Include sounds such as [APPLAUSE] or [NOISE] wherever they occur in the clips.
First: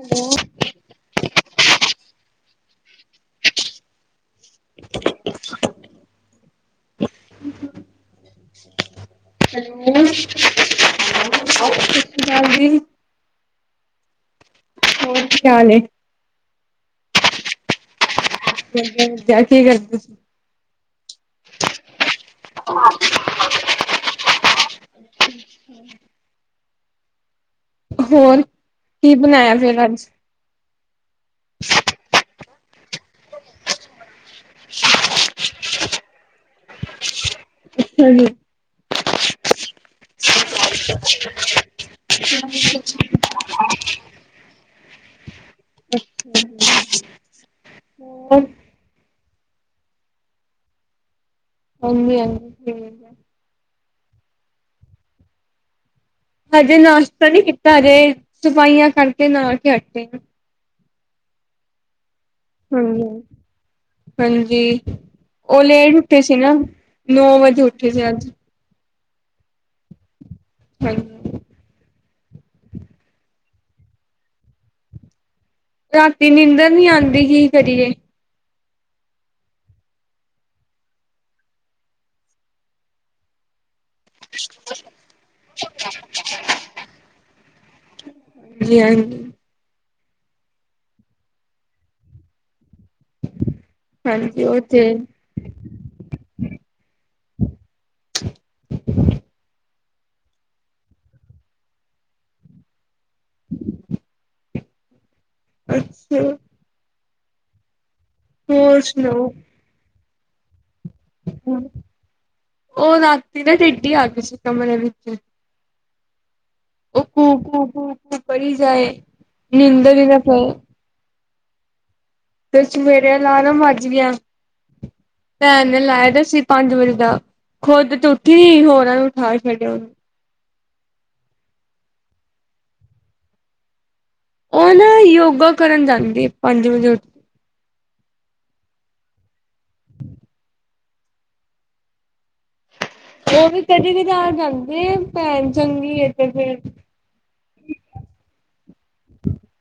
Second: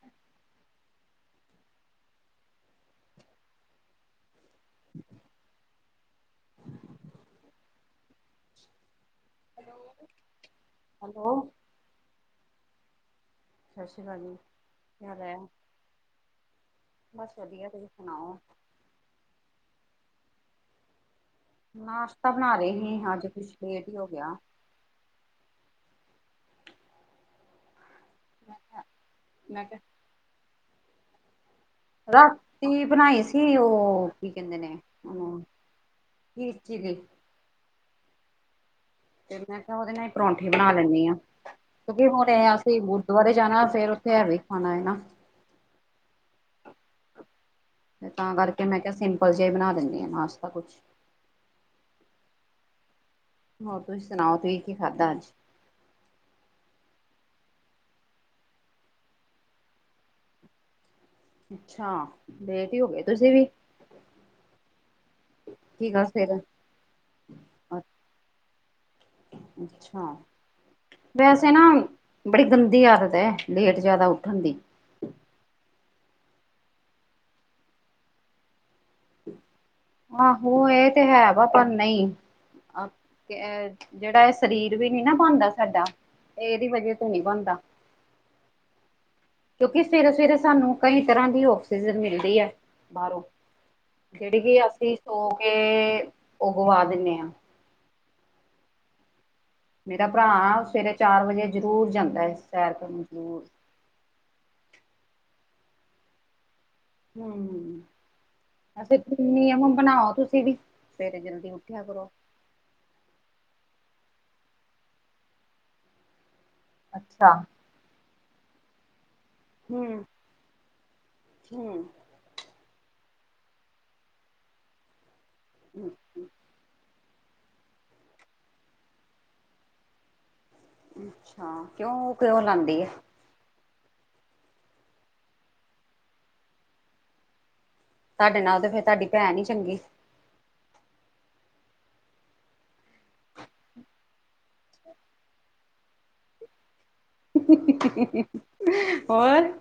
Hello. Hello ਸਤਿ hello ਸ਼੍ਰੀ ਅਕਾਲ ਜੀ। ਸਤਿ ਸ਼੍ਰੀ ਅਕਾਲ, ਜੀ ਕੀ ਹਾਲ ਹੈ, ਬਸ ਵਧੀਆ ਤੁਸੀਂ ਸੁਣਾਓ? [INAUDIBLE] ਕੀ ਕਰਦੇ ਤੁਸੀਂ? ਨਾਸ਼ਤਾ ਬਣਾ ਰਹੇ ਸੀ। ਅੱਜ ਕੁਛ ਲੇਟ ਹੀ ਹੋ ਗਿਆ। ਹੂੰ। ਹੋਰ, ਕੀ ਬਣਾਇਆ ਮੈਂ ਕਿਹਾ ਫੇਰ ਅੱਜ? ਰਾਤੀ ਖ਼ੀਰ ਬਣਾਈ ਸੀ। ਉਹ ਕੀ ਕਹਿੰਦੇ ਨੇ ਹੂ। ਨੀਚੇ ਗਈ। ਅੱਛਾ ਜੀ। ਫਿਰ ਮੈਂ ਕਿਹਾ, ਉਹਦੇ ਨਾਲ ਹੀ ਪਰੌਂਠੇ ਬਣਾ ਦਿੰਦੀ ਆ। ਕਿਉਂਕਿ, ਹੁਣ ਤੇ ਅਸੀਂ ਗੁਰਦੁਆਰੇ ਜਾਣਾ। ਫੇਰ ਉੱਥੇ ਹੈਵੀ ਖਾਣਾ ਐ ਨਾ। ਤੇ ਤਾਂ ਹੋਰ ਕਰਕੇ, ਮੈਂ ਕਿਹਾ ਸਿੰਪਲ ਜਿਹਾ ਬਣਾ ਦਿੰਦੀ ਆ। ਨਾਸ਼ਤਾਂ ਕੁਛ। ਹਾਂਜੀ-ਹਾਂਜੀ ਠੀਕ ਐ। ਹੋਰ ਤੁਸੀਂ ਸੁਣਾਓ, ਤੁਸੀਂ ਕੀ ਖਾਧਾ ਅੱਜ? ਹਜੇ, ਨਾਸ਼ਤਾ ਨਹੀਂ ਕੀਤਾ ਹਜੇ ਸਫਾਈਆਂ ਕਰਕੇ ਨਹਾ ਕੇ ਹਟੀ ਆ। ਅੱਛਾ। ਵਿਹਲੇ ਹੋ ਗਏ ਹਾਂਜੀ ਤੁਸੀਂ ਵੀ? ਹਾਂਜੀ ਉਹ ਕੀ ਲੇਟ ਗੱਲ ਉੱਠੇ ਸੀ ਫੇਰ ਨਾ ਨੌ ਵਜੇ ਉੱਠੇ ਸੀ ਅੱਜ। ਅੱਛਾ। ਨਹੀਂ। ਵੈਸੇ ਨਾ ਬੜੀ ਗੰਦੀ ਆਦਤ ਐ। ਲੇਟ ਜ਼ਿਆਦਾ ਉੱਠਣ ਦੀ। ਰਾਤੀ ਨੀਂਦਰ ਨੀ ਆਉਂਦੀ ਕੀ ਕਰੀਏ? ਆਹੋ! ਇਹ ਤੇ ਹੈ ਵਾ ਪਰ ਨਹੀਂ। ਜਿਹੜਾ ਇਹ ਸਰੀਰ ਵੀ ਨੀ ਨਾ ਬਣਦਾ ਸਾਡਾ। ਇਹਦੀ ਵਜ੍ਹਾ ਤੇ ਨਹੀਂ ਬਣਦਾ। [UNINTELLIGIBLE] ਕਿਉਂਕਿ ਸਵੇਰੇ -ਸਵੇਰੇ ਸਾਨੂੰ ਕਈ ਤਰ੍ਹਾਂ ਦੀ ਆਕਸੀਜਨ ਮਿਲਦੀ ਐ। ਬਾਹਰੋਂ। ਜਿਹੜੀ ਹਾਂਜੀ ਕਿ, ਉਹ ਤੇ ਅਸੀਂ ਸੋ ਕੇ ਉਹ ਗਵਾ ਦਿੰਦੇ ਆ। ਮੇਰਾ ਭਰਾ ਸਵੇਰੇ ਚਾਰ ਵਜੇ ਜ਼ਰੂਰ ਜਾਂਦਾ ਐ। ਸੈਰ ਕਰਨ ਜ਼ਰੂਰ। [INAUDIBLE] ਅੱਛਾ। ਹੂੰ, ਹੋਰ ਅਸੀ ਸੁਣਾਓ ਗੁਨੀ ਹੁਣ ਬਣਾਉ ਤੁਸੀਂ ਵੀ? ਸਵੇਰੇ ਜਲਦੀ ਉਠੇ ਆਪਾ। ਉਹ ਰਾਤੀ ਨਾ ਟਿਡੀ ਆ ਗਈ ਸੀ ਕਮਰੇ ਵਿੱਚ। ਉਹ ਅੱਛਾ ਕੂਕੂ- ਕੂਕੂ-ਕੂਕੂ ਕਰੀ ਜਾਏ। ਨੀਦਰ ਹੀ ਨਾ ਪਈ। ਹੂੰ ਤੇ ਸਵੇੇਰੇ ਅਲਾਰਮ ਵੱਜ ਗਿਆਂ। ਭੈਣ ਨੇ ਲਾਇਆ ਦਾ ਸੀ। ਪੰਜ ਵਜੇ ਦਾ ਖੁੱਦ ਤੇ ਉੱਠੀ ਹੋਰਾਂ ਨੂੰ ਉਠਾ ਛੱਡਿਆ। ਉਹਨੇ ਤਾਂ। ਅੱਛਾ ਕਿਉਂ, ਉਹ ਕਿਉ, ਲਾਉਂਦੀ ਐ। ਉਹ ਨਾ ਯੋਗਾ ਕਰਨ ਜਾਂਦੀ ਪੰਜ ਵਜੇ ਉੱਠ ਕੇ। ਤੁਹਾਡੇ ਨਾਲੋਂ ਤੇ ਫਿਰ, ਤੁਹਾਡੀ ਭੈਣ ਹੀ ਚੰਗੀ। ਉਹ ਵੀ ਕਦੇ ਕਦਾਰ ਜਾਂਦੀ ਆ। ਭੈਣ ਚੰਗੀ ਤੇ ਫਿਰ ਹੋਰ?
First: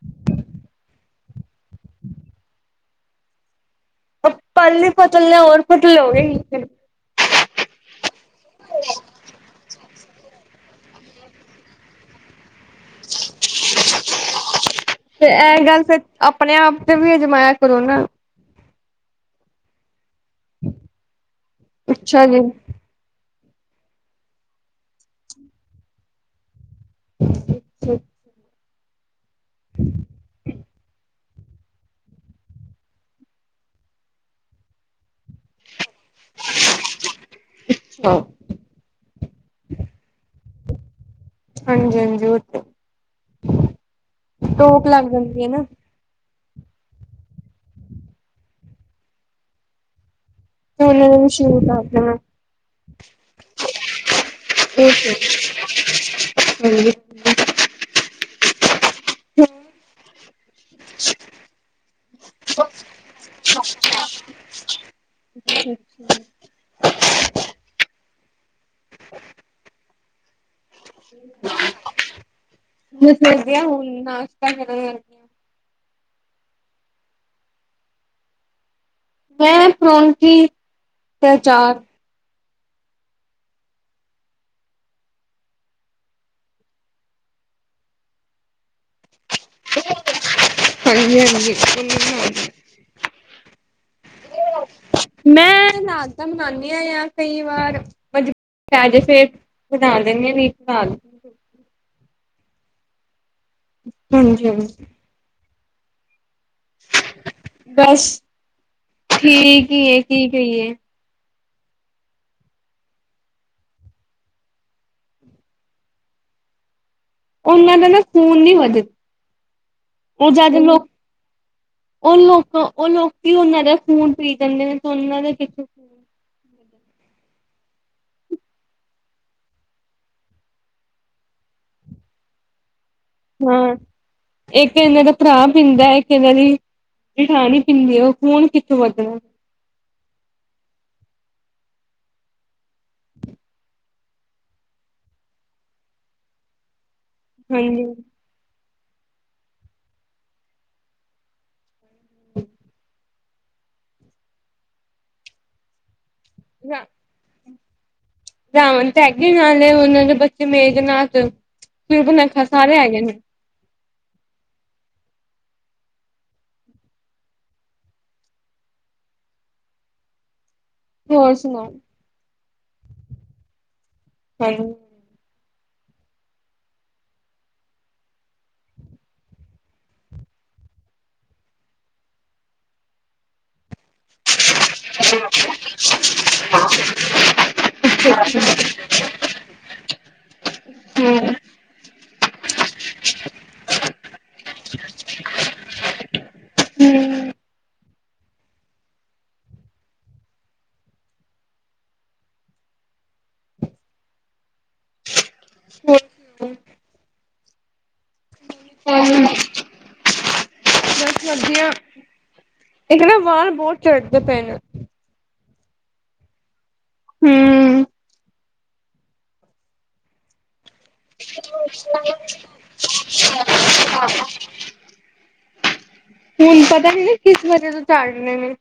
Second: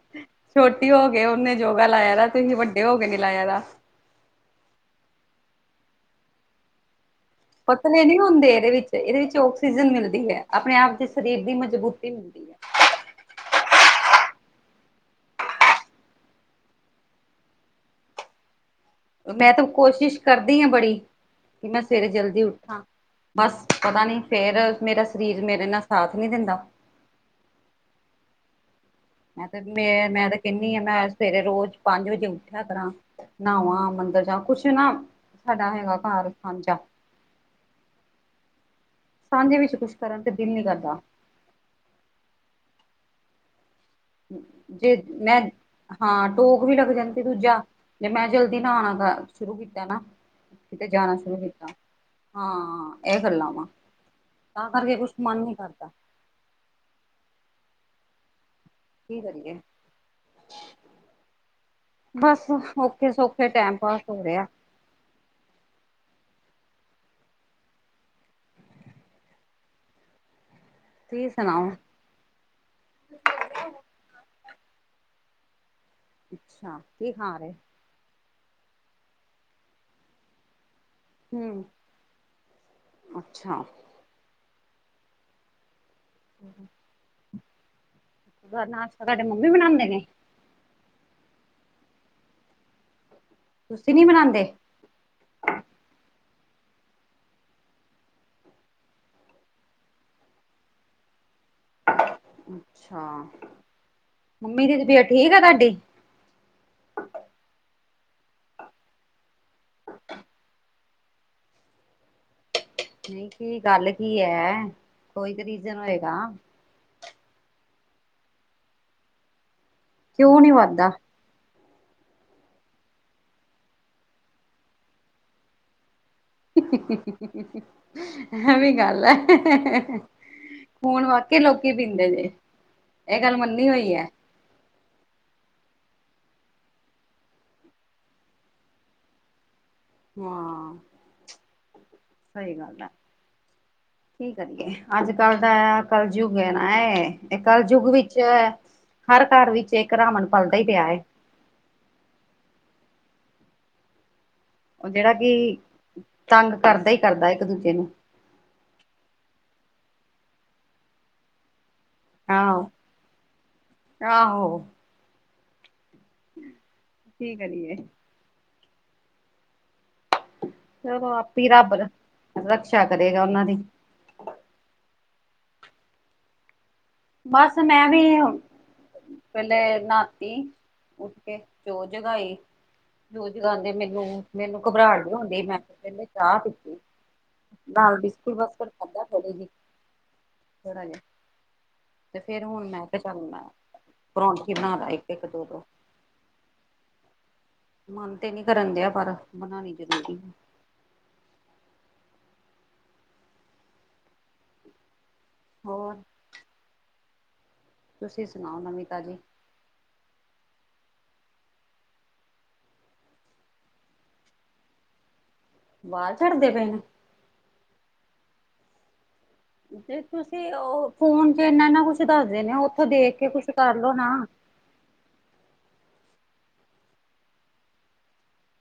ਛੋਟੀ ਹੋਕੇ ਉਹਨੇ ਯੋਗਾ ਲਾਇਆ ਦਾ। ਤੁਸੀਂ ਵੱਡੇ ਹੋ ਕੇ ਨੀ ਲਾਇਆ ਦਾ। ਉਹ ਪਹਲੇ ਹੀ ਪਤਲੇ ਹੋਰ ਪਤਲੇ ਹੋ ਗਏ। ਪਤਲੇ ਨਹੀਂ ਹੁੰਦੇ ਇਹਦੇ ਵਿੱਚ ਇਹਦੇ ਵਿੱਚ ਆਕਸੀਜਨ ਮਿਲਦੀ ਐ। ਆਪਣੇ ਆਪ ਦੇ ਸਰੀਰ ਦੀ ਮਜਬੂਤੀ ਮਿਲਦੀ ਐ। [UNINTELLIGIBLE] ਫਿਰ ਇਹ ਗੱਲ ਤੇ, ਆਪਣੇ ਆਪ ਤੇ ਵੀ ਅਜਮਾਇਆ ਕਰੋ ਨਾ। ਮੈਂ ਤਾਂ ਕੋਸ਼ਿਸ਼ ਕਰਦੀ ਆ ਬੜੀ, ਕਿ ਮੈਂ ਸਵੇਰੇ ਅੱਛਾ ਜੀ ਜਲਦੀ ਉੱਠਾਂ। ਬਸ ਪਤਾ ਨੀ ਫੇਰ, ਮੇਰਾ ਸਰੀਰ ਮੇਰੇ ਨਾਲ ਸਾਥ ਨਹੀਂ ਦਿੰਦਾ। ਅੱਛਾ। ਮੈਂ ਤੇ ਮੈਂ, ਮੈਂ ਤੇ ਕਹਿੰਨੀ ਆ ਮੈਂ ਅੱਜ। ਸਵੇਰੇ ਰੋਜ਼ ਪੰਜ ਵਜੇ ਉੱਠਿਆ ਕਰਾਂ। ਨਹਾਵਾਂ ਮੰਦਿਰ ਜਾਂਵਾ ਕੁਛ ਨਾ। ਸਾਡਾ ਹੈਗਾ ਘਰ ਸਾਂਝਾ। ਅੱਛਾ ਸਾਂਝੇ ਵਿੱਚ ਕੁਛ ਕਰਨ ਤੇ ਦਿਲ ਨਹੀਂ ਕਰਦਾ। ਹਾਂਜੀ, ਹਾਂਜੀ, ਉਹ ਟੋਕ ਜੇ ਲੱਗ ਮੈਂ ਜਾਂਦੀ ਹੈ ਨਾ। ਹਾਂ, ਟੋਕ ਵੀ ਲੱਗ ਜਾਂਦੀ, ਦੂਜਾ ਜੇ ਮੈਂ ਜਲਦੀ ਨਹਾਉਣਾ ਸ਼ੁਰੂ ਕੀਤਾ ਨਾ। ਕਿਤੇ ਉਹਨਾਂ ਜਾਣਾ ਨੂੰ ਸ਼ੁਰੂ ਕੀਤਾ ਕਰ ਦੇਣਾ ਹਾਂ ਇਹ ਗੱਲਾਂ ਵਾ। ਤਾਂ ਕਰਕੇ ਕੁਛ ਮਨ ਨਹੀਂ ਕਰਦਾ। ਹਾਂ ਜੀ। ਕੀ ਕਰੀਏ? ਬਸ ਔਖੇ ਸੌਖੇ ਟਾਈਮ ਪਾਸ ਹੋ ਰਿਹਾ। । [UNINTELLIGIBLE] [INAUDIBLE] ਤੁਸੀ ਸੁਣਾਓ? ਜਦੋਂ ਉੱਠਦੀ ਆ ਹੁਣ ਨਾਸ਼ਤਾ ਕਰਨ। ਹਾਂ ਅੱਛਾ, ਕੀ ਖਾ ਰਹੇ? ਮੈਂ ਪਰੌਂਠੀ। ਤੇ ਹੂੰ ਅਚਾਰ ਅੱਛਾ। ਘਰ ਨਾਸ਼ਤਾ ਤੁਹਾਡੇ ਮੰਮੀ ਬਣਾਉਂਦੇ ਨੇ? ਹਾਂਜੀ ਹਾਂਜੀ, ਉਨੀ, ਵੀ ਹੈਗੀ ਐਂ। ਤੁਸੀਂ ਨੀ ਬਣਾਉਂਦੇ? ਮੈਂ ਬਣਾਉਂਦੀ ਆ ਜਾਂ ਕਈ ਵਾਰ ਮਜਬੂਰੀ ਪੈ ਜੇ ਫਿਰ। ਦਗ ਵਟ ਆ [UNINTELLIGIBLE] [INAUDIBLE] ਅੱਛਾ, ਮੰਮੀ ਦੀ ਹਾਂਜੀ ਤਬੀਅਤ ਠੀਕ ਆ ਤੁਹਾਡੀ? ਬਸ ਠੀਕ ਹੀ ਹੈ। ਕੀ ਕਹੀਏ? ਨਹੀਂ ਕੀ ਗੱਲ ਕੀ ਹੈ। ਕੋਈ ਤੇ ਰੀਜ਼ਨ ਹੋਏਗਾ? ਉਹਨਾਂ ਦਾ ਨਾ ਖੂਨ ਨੀ ਵਧਦਾ। ਉਹ ਕਿਉਂ ਨੀ ਜਦ ਲੋਕ ਵੱਧਦਾ ਉਹ ਲੋਕ, ਉਹ ਲੋਕੀ, ਉਹਨਾਂ ਦਾ ਖੂਨ ਪੀ ਜਾਂਦੇ ਨੇ। ਤੇ ਉਹਨਾਂ ਦਾ ਕਿਥੋ ਐਵੇਂ ਗੱਲ ਹੈ। ਖੂਨ ਵਾਕਈ ਲੋਕੀ ਪੀਂਦੇ ਨੇ। ਇਹ ਗੱਲ ਮੰਨੀ ਹਾਂ ਹੋਈ ਹੈ। ਇੱਕ ਇਹਨਾਂ ਦਾ ਭਰਾ ਪੀਂਦਾ। ਇੱਕ ਇਹਨਾਂ ਦੀ ਜਠਾਣੀ ਪੀਂਦੀ। ਉਹ ਖੂਨ ਕਿੱਥੋਂ ਵੱਧਣਾ। ਹਾਂ ਸਹੀ ਗੱਲ ਆ। ਕੀ ਕਰੀਏ। ਅੱਜ ਕੱਲ੍ਹ ਦਾ ਕਲਯੁੱਗ ਹੈ। ਨਾ ਇੱਹ ਹਾਂਜੀ ਕੱਲਯੁੱਗ ਵਿੱਚ ਏ। ਹਰ ਘਰ ਵਿੱਚ ਇੱਕ ਰਾਵਣ ਪਲਦਾ ਹੀ ਪਿਆ ਹੈ। [INAUDIBLE] [UNINTELLIGIBLE] ਉਹ ਜਿਹੜਾ ਕਿ ਤੰਗ ਕਰਦਾ ਹੀ ਕਰਦਾ, ਇੱਕ, ਦੂਜੇ ਨੂੰ ਰਾਵਣ ਤੇ ਹੈਗੇ ਨਾਲੇ ਉਹਨਾਂ ਦੇ ਬੱਚੇ ਮੇਘਨਾਥ, ਸੁਬਨਖਾ ਆਹੋ ਸਾਰੇ ਹੈਗੇ ਨੇ। ਆਹੋ। ਕੀ ਕਰੀਏ! ਚਲੋ, ਹੋਰ ਆਪ ਹੀ ਸੁਣਾਓ ਰੱਬ ਰਕਸ਼ਾ ਕਰੇਗਾ। ਉਹਨਾਂ ਦੀ ਹਾਂ ਬਸ ਮੈਂ ਵੀ ਪਹਿਲੇ ਨਹਾਤੀ। ਉੱਠ ਕੇ ਜੋ ਜਗਾਈ, ਜੋ ਜਗਾਉਂਦੇ ਮੈਨੂੰ ਮੈਨੂੰ ਘਬਰਾਟ ਵੀ ਹੋਣ ਦੀ ਮੈਂ ਤੇ ਪਹਿਲੇ ਚਾਹ ਪੀਤੀ। ਨਾਲ ਬਿਸਕੁਟ, ਬਾਸਕੁਟ ਅੱਧਾਂ ਥੋੜੀ ਜ ਥੋੜਾ ਜਿਹਾ ਤੇ ਫੇਿਰ ਹੁਣ ਮੈਂ ਕਿ ਕਰਨਾ। ਪਰੌਠੀ ਬਣਾਦਾ ਇੱਕ-ਇੱਕ, ਦੋ-ਦੋ ਹਮ ਮਨ ਤੇ ਨਹੀ ਕਰਨ ਦਿਆ ਪਰ। ਬਣਾਉਣੀ ਜ਼ਰੂਰੀ ਹੈ। ਹੋਰ। ਹਮ। ਤੁਸੀਂ ਸੁਣਾਓ ਨਵੀ ਤਾਜੀ? ਬੱਸ ਵਧੀਆ। ਇੱਕ ਨਾ ਵਾਲ ਬਹੁਤ ਚੜਦੇ ਪਏ ਨੇ? ਵਾਲ ਛੱਡਦੇ ਪਏ ਨੇ? ਹਮਮ। ਜੇ ਤੁਸੀਂ ਉਹ ਫੋਨ ਚ ਇਨਾ ਇਨਾ ਕੁਛ ਦੱਸਦੇ ਨੇ। ਉੱਥੋਂ ਦੇਖ ਕੇ ਕੁਛ ਕਰਲੋ ਨਾ। ਹੁਣ ਪਤਾ ਨਹੀਂ ਨਾ ਕਿਸ ਵਜੇ ਤੋਂ ਚਾੜ ਰਹੇ ਨੇ।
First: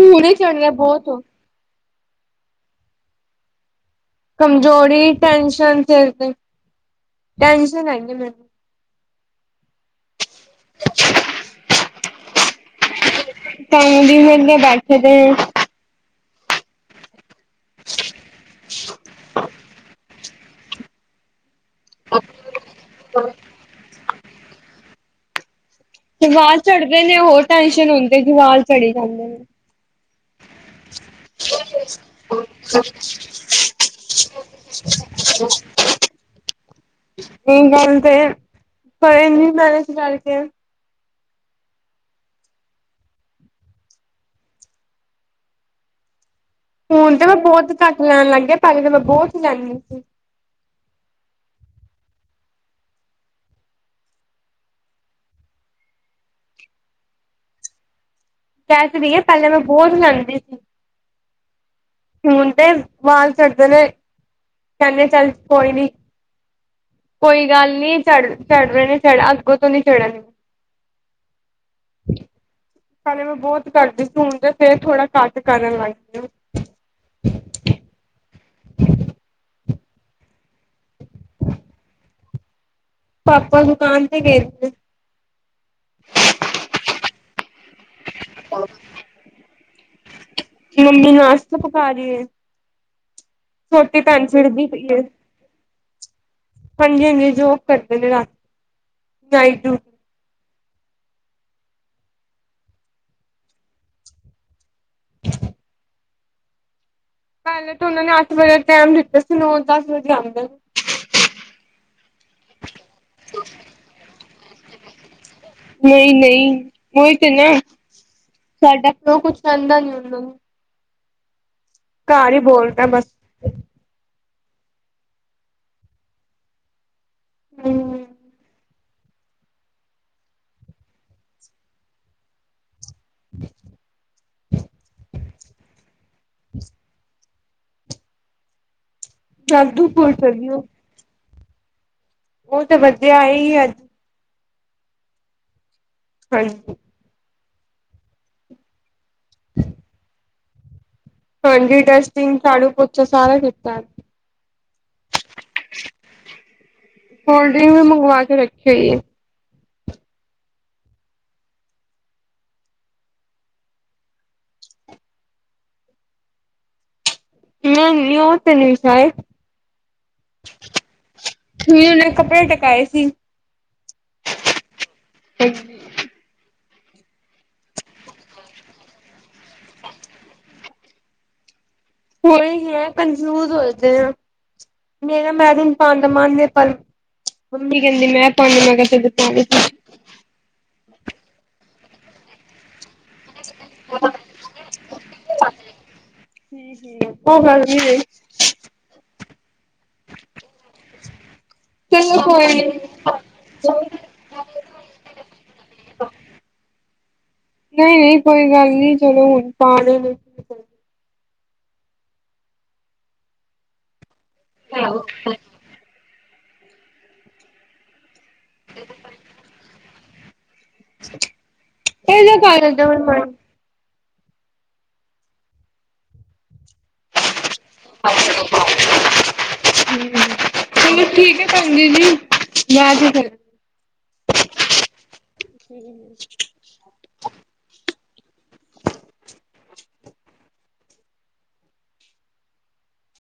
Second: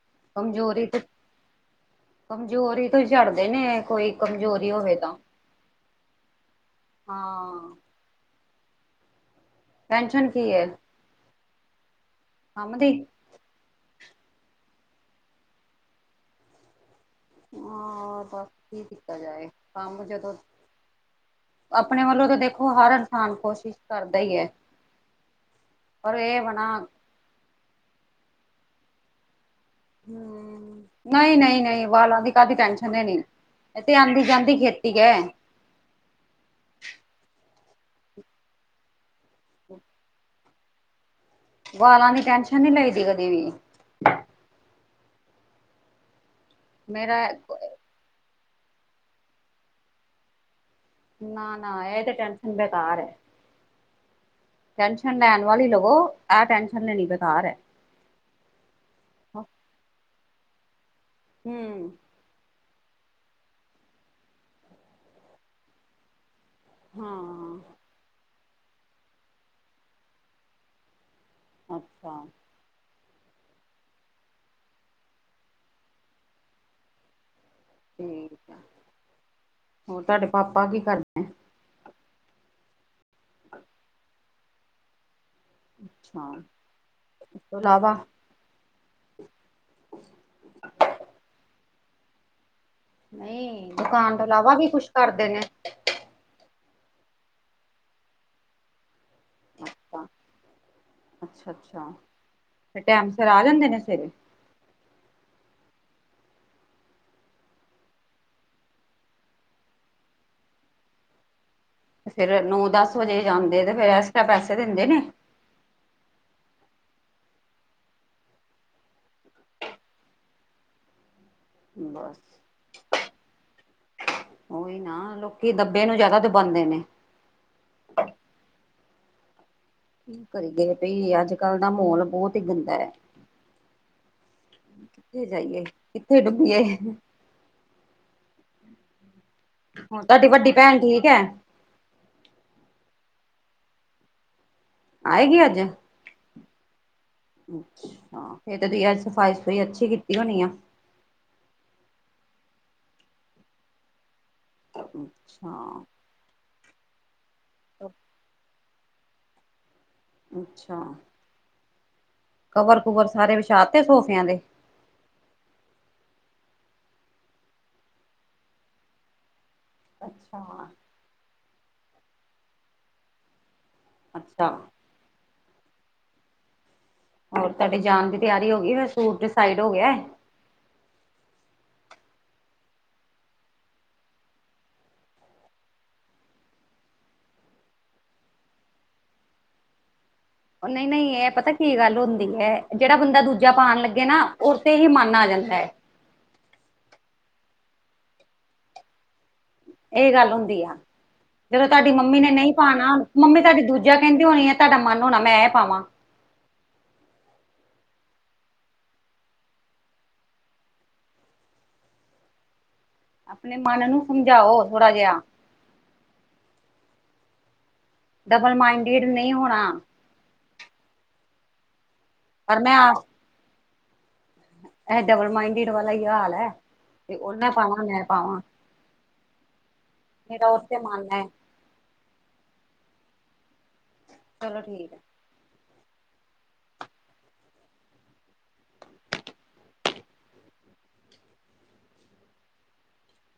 ਹੁਣੇ ਝੜ ਰਿਹਾ ਕਮਜ਼ੋਰੀ, ਤੇ ਬਹੁਤ ਕਮਜ਼ੋਰੀ ਤੋਂ ਹੀ ਝੜਦੇ ਨੇ ਏਹ ਕੋਈ। ਹੋਵੇ ਕਮਜ਼ੋਰੀ, ਤਾਂ ਟੈਨਸ਼ਨ ਸਿਰ ਤੇ ਹਾਂ ਟੈਨਸ਼ਨ ਹੈਗੀ ਮੈਨੂੰ। ਟੈਨਸ਼ਨ ਕੀ ਹੈ, ਕੰਮ ਦੀ? ਤਾਂਹੀ ਦੀ ਵੇਲੇ ਬੈਠੇ ਦੇ ਹਾਂ ਬਸ ਕੀ ਕੀਤਾ ਜਾਏ। ਕੰਮ ਜਦੋਂ ਆਪਣੇ ਵੱਲੋਂ ਤਾਂ ਦੇਖੋ ਹਰ ਇਨਸਾਨ ਕੋਸ਼ਿਸ਼ ਕਰਦਾ ਹੀ ਹੈ। ਪਰ ਤੇ ਇਹ ਵਾਲ ਵਣਾ ਚੜ੍ਹਦੇ ਨੇ ਹੋਰ ਟੈੈਂਨਸ਼ਨ ਹੁੰਦੀ, ਜੇ ਵਾਲ ਚੜੀ ਜਾਂਦੇ ਨੇ। ਹਮਮ। ਨਹੀਂ-ਨਹੀਂ-ਨਹੀਂ ਵਾਲਾਂ ਦੀ ਕਾਹਦੀ ਟੈਨਸ਼ਨ ਲੇਨੀ? ਇਹ ਤੇ ਆਉਂਦੀ ਜਾਂਦੀ ਖੇਤੀ ਹੈ। ਹ ਇਹ ਗੱਲ ਤੇ ਕੋਈ ਨੀ ਮੈ ਇਸ ਕਰਕੇ ਵਾਲਾਂ ਦੀ ਟੈਨਸ਼ਨ ਨੀ ਲਈ ਦੀ ਕਦੇ ਵੀ। ਹੁਣ ਮੇਰਾ ਤੇ ਮੈਂ ਬਹੁਤ ਘੱਟ ਲੈਣ ਲੱਗ। ਪਹਿਲੇ ਤਾਂ ਮੈਂ ਬਹੁਤ ਲੈਂਦੀ ਸੀ। ਨਾ, ਨਾ ਏ ਤੇ ਟੈਨਸ਼ਨ ਬੇਕਾਰ ਏ। ਟੈਨਸ਼ਨ ਲੈਣ ਵਾਲੀ ਲਵੋ। ਇਹ ਟੈਨਸ਼ਨ ਲੈਣੀ ਬੇਕਾਰ ਹੈ। ਕਹਿ ਤੇ ਰਈਏ ਪਹਿਲਾਂ ਮੈਂ ਬਹੁਤ ਲਾਂਉਦੀ ਸੀ। ਹਮਮ। ਹੁਣ ਤੇ ਵਾਲ ਝੜਦੇ ਨੇ। ਕਹਿੰਦੇ ਚੱਲ ਕੋਈ ਨੀ। ਕੋਈ ਹਾਂ ਗੱਲ ਨਹੀਂ। ਚੜ-ਚੜ ਰਹੇ ਨੇ ਚੜ ਅੱਗੋਂ ਤੋਂ ਨੀ ਚੜ੍ਹਨ ਅੱਛਾ। ਪਹਿਲੇ ਮੈਂ ਬਹੁਤ ਕਰਦੀ ਸੀ, ਹੁਣ ਤੇ ਫੇਰ ਥੋੜਾ ਘੱਟ ਕਰਨ ਲੱਗ ਗਈ ਹਾਂ। ਠੀਕ ਆ ਹੋਰ ਤੁਹਾਡੇ ਪਾਪਾ ਕੀ ਕਰਦੇ ਹੈ? ਪਾਪਾ ਦੁਕਾਨ ਤੇ ਗਏ ਦੇ ਨੇ। ਅੱਛਾ ਇਸ ਤੋਂ ਇਲਾਵਾ ਮੰਮੀ ਨਾਸਤਾ ਪਕਾ ਰਹੀ ਹੈ। ਨਹੀਂ, ਦੁਕਾਨ ਤੋਂ ਇਲਾਵਾ ਚਿੜਦੀ ਵੀ ਪਈ ਕੁਛ ਏ। ਕਰਦੇ ਨੇ? ਹਾਂਜੀ-ਹਾਂਜੀ ਜੋਬ ਕਰਦੇ ਨੇ ਰਾਤੀ। Night duty. ਅੱਛਾ-ਅੱਛਾ। ਫੇਰ ਟਾਈਮ ਸਿਰ ਆ ਜਾਂਦੇ ਨੇ ਸਵੇਰੇ? ਪਹਿਲੇ ਤਾਂ ਉਹਨਾਂ ਨੇ ਅੱਠ ਵਜੇ ਟਾਈਮ ਦਿੱਤਾ ਸੀ। ਨੋ ਦਸ ਵਜੇ ਆਨਦੇ ਨੇ। ਫੇਰ ਨੌ ਦਸ ਵਜੇ ਜਾਂਦੇ ਤੇ, ਫੇਰ ਐਕਸਟਰਾ ਪੈਸੇ ਦਿੰਦੇ ਨੇ? ਨਹੀਂ-ਨਹੀਂ ਉਹੀ ਤੇ ਨਾ। ਸਾਡਾ ਪਿਓ ਕੁਛ ਕਹਿੰਦਾ ਨੀ ਉਹਨਾਂ ਨੂੰ। ਬਸ ਘਰ ਹੀ ਬੋਲਦਾ ਬਸ ਉਹੀ ਨਾ ਲੋਕੀ ਦੱਬੇ ਨੂੰ ਜਿਆਦਾ ਦਬਾਉਂਦੇ ਨੇ। ਹਮਮ। ਕਿ ਕਰੀਏ ਭਈ, ਅੱਜ ਕੱਲ੍ਹ ਦਾ ਮਾਹੌਲ ਬਹੁਤ ਹੀ ਗੰਦਾ ਹੈ। [INAUDIBLE] ਕਿੱਥੇ ਜਾਈਏ, ਕਿੱਥੇ ਡੁੱਬੀਏ। ਹ ਹ ਜਾਦੂ ਟੂਰ ਤੁਹਾਡੀ ਚੱਲੀ ਵੱਡੀ ਓ ਭੈਣ ਠੀਕ ਹੈ? ਉਹ ਤਾਂ ਵਧੀਆ, ਆਈ ਹੀ ਅੱਜ। ਆਏਗੀ ਅੱਜ? ਹਾਂਜੀ। ਅੱਛਾ, ਫੇਰ ਤਾਂ ਤੁਸੀ ਅਜ ਸਫ਼ਾਈ ਸੁਫਾਈ ਅੱਛੀ ਕੀਤੀ ਹੋਣੀ ਆ। ਹਾਂਜੀ ਡਸਟਿੰਗ ਝਾੜੂ ਪੋਚਾ ਸਾਰਾ ਕੀਤਾ ਹੈ ਅੱਛਾ। ਕੋਲਡ ਡਰਿੰਕ ਵੀ ਮੰਗਵਾ ਕੇ ਰੱਖੀ ਹੋਈ ਹੈ। ਅੱਛਾ, ਕਵਰ ਕੁਵਰ ਸਾਰੇ ਵਿਛਾਤੇ ਸੋਫਿਆਂ ਦੇ? ਹਮਮ, ਨਿਊ ਤੇ ਨਹੀਂ ਵਿਛਾਐ। ਅੱਛਾ ਹੁਣੇ ਉਹਨਾਂ ਨੇ ਕੱਪੜੇ ਟਕਾਏ ਸੀ। ਅੱਛਾ। ਹਾਂਜੀ ਹੋਰ ਤੁਹਾਂਡੇ ਜਾਣ ਦੀ ਤਿਆਰੀ ਹੋ ਗਈ ਫੇਰ ਸੂਟ ਡੀਸਾਈਡ ਹੋ ਗਿਆ ਐ। ਹੋ ਈ ਗਿਆ ਕਨਫਿਊਜ਼ ਹੋਏ ਦੇ ਆਂ। ਮੇਰਾ ਮਹਿਰੂਨ ਪਾਣ ਦਾ ਮਨ ਏ ਪਰ। ਮੰਮੀ ਕਹਿੰਦੀ ਮੈਂ ਪਾਣਾ ਮੈਂ ਕਿਆ ਚਲੋ ਪਾ ਲੋ ਤੁਸੀ। ਓ ਨਈ ਨਈ ਏ ਪਤਾ ਕੀ ਗੱਲ ਹੁੰਦੀ ਐ? ਜਿਹੜਾ ਬੰਦਾ ਦੂਜਾ ਪਾਣ ਲੱਗੇ ਨਾ ਉਹ ਤੇ ਈ ਮਨ ਆ ਜਾਂਦਾ ਏ। -ਓ ਗੱਲ ਨੀ ਰਈ। ਏ ਗੱਲ ਹੁੰਦੀ ਆ। ਜਦੋਂ ਤਾਡੀ ਮੰਮੀ ਚਲੋ ਨੇ ਨਈ ਕੋਈ ਨੀ ਪਾਣਾ ਮੰਮੀ ਤਹਾਂਡੀ ਦੂਜਾ- ਕਹਿੰਦੀ ਹੋਣੀ ਆ, ਤੁਹਾਡਾ ਮਨ ਹੋਣਾ ਮੈਂ ਪਾਵਾਂ। ਨਹੀਂ ਨਹੀਂ ਕੋਈ ਗੱਲ ਨਹੀਂ, ਚਲੋ ਹੁਣ ਪਾ ਲੇਵੇ। ਆਪਣੇ ਮਨ ਨੂੰ ਸਮਝਾਓ ਥੋੜਾ ਜਿਆ। ਡਬਲ ਮਾਈਂਡਿਡ ਨਹੀਂ ਹੋਣਾ। ਏਦਾ ਕਾਦਾ ਡਬਲ ਮਾਇੰਡ। ਐ ਡਬਲ ਮਾਈਂਡਿੰਡ ਵਲਾ ਈ ਹਾਲ ਹੈ। ਤੇ ਓਨਾਂ ਪਾਵਾਂ ਮੈਂ ਪਾਵਾਂ। [UNINTELLIGIBLE] ਹਮ ਮੇਰਾ ਉਸ ਤੇ ਚਲੋ ਮਨ ਠੀਕ ਹੈ ਭੈਣ ਜੀ ਬਾਹਰ ਚ ਕਰਦੀ ਆਂ। ਚਲੋ ਠੀਕ ਐ।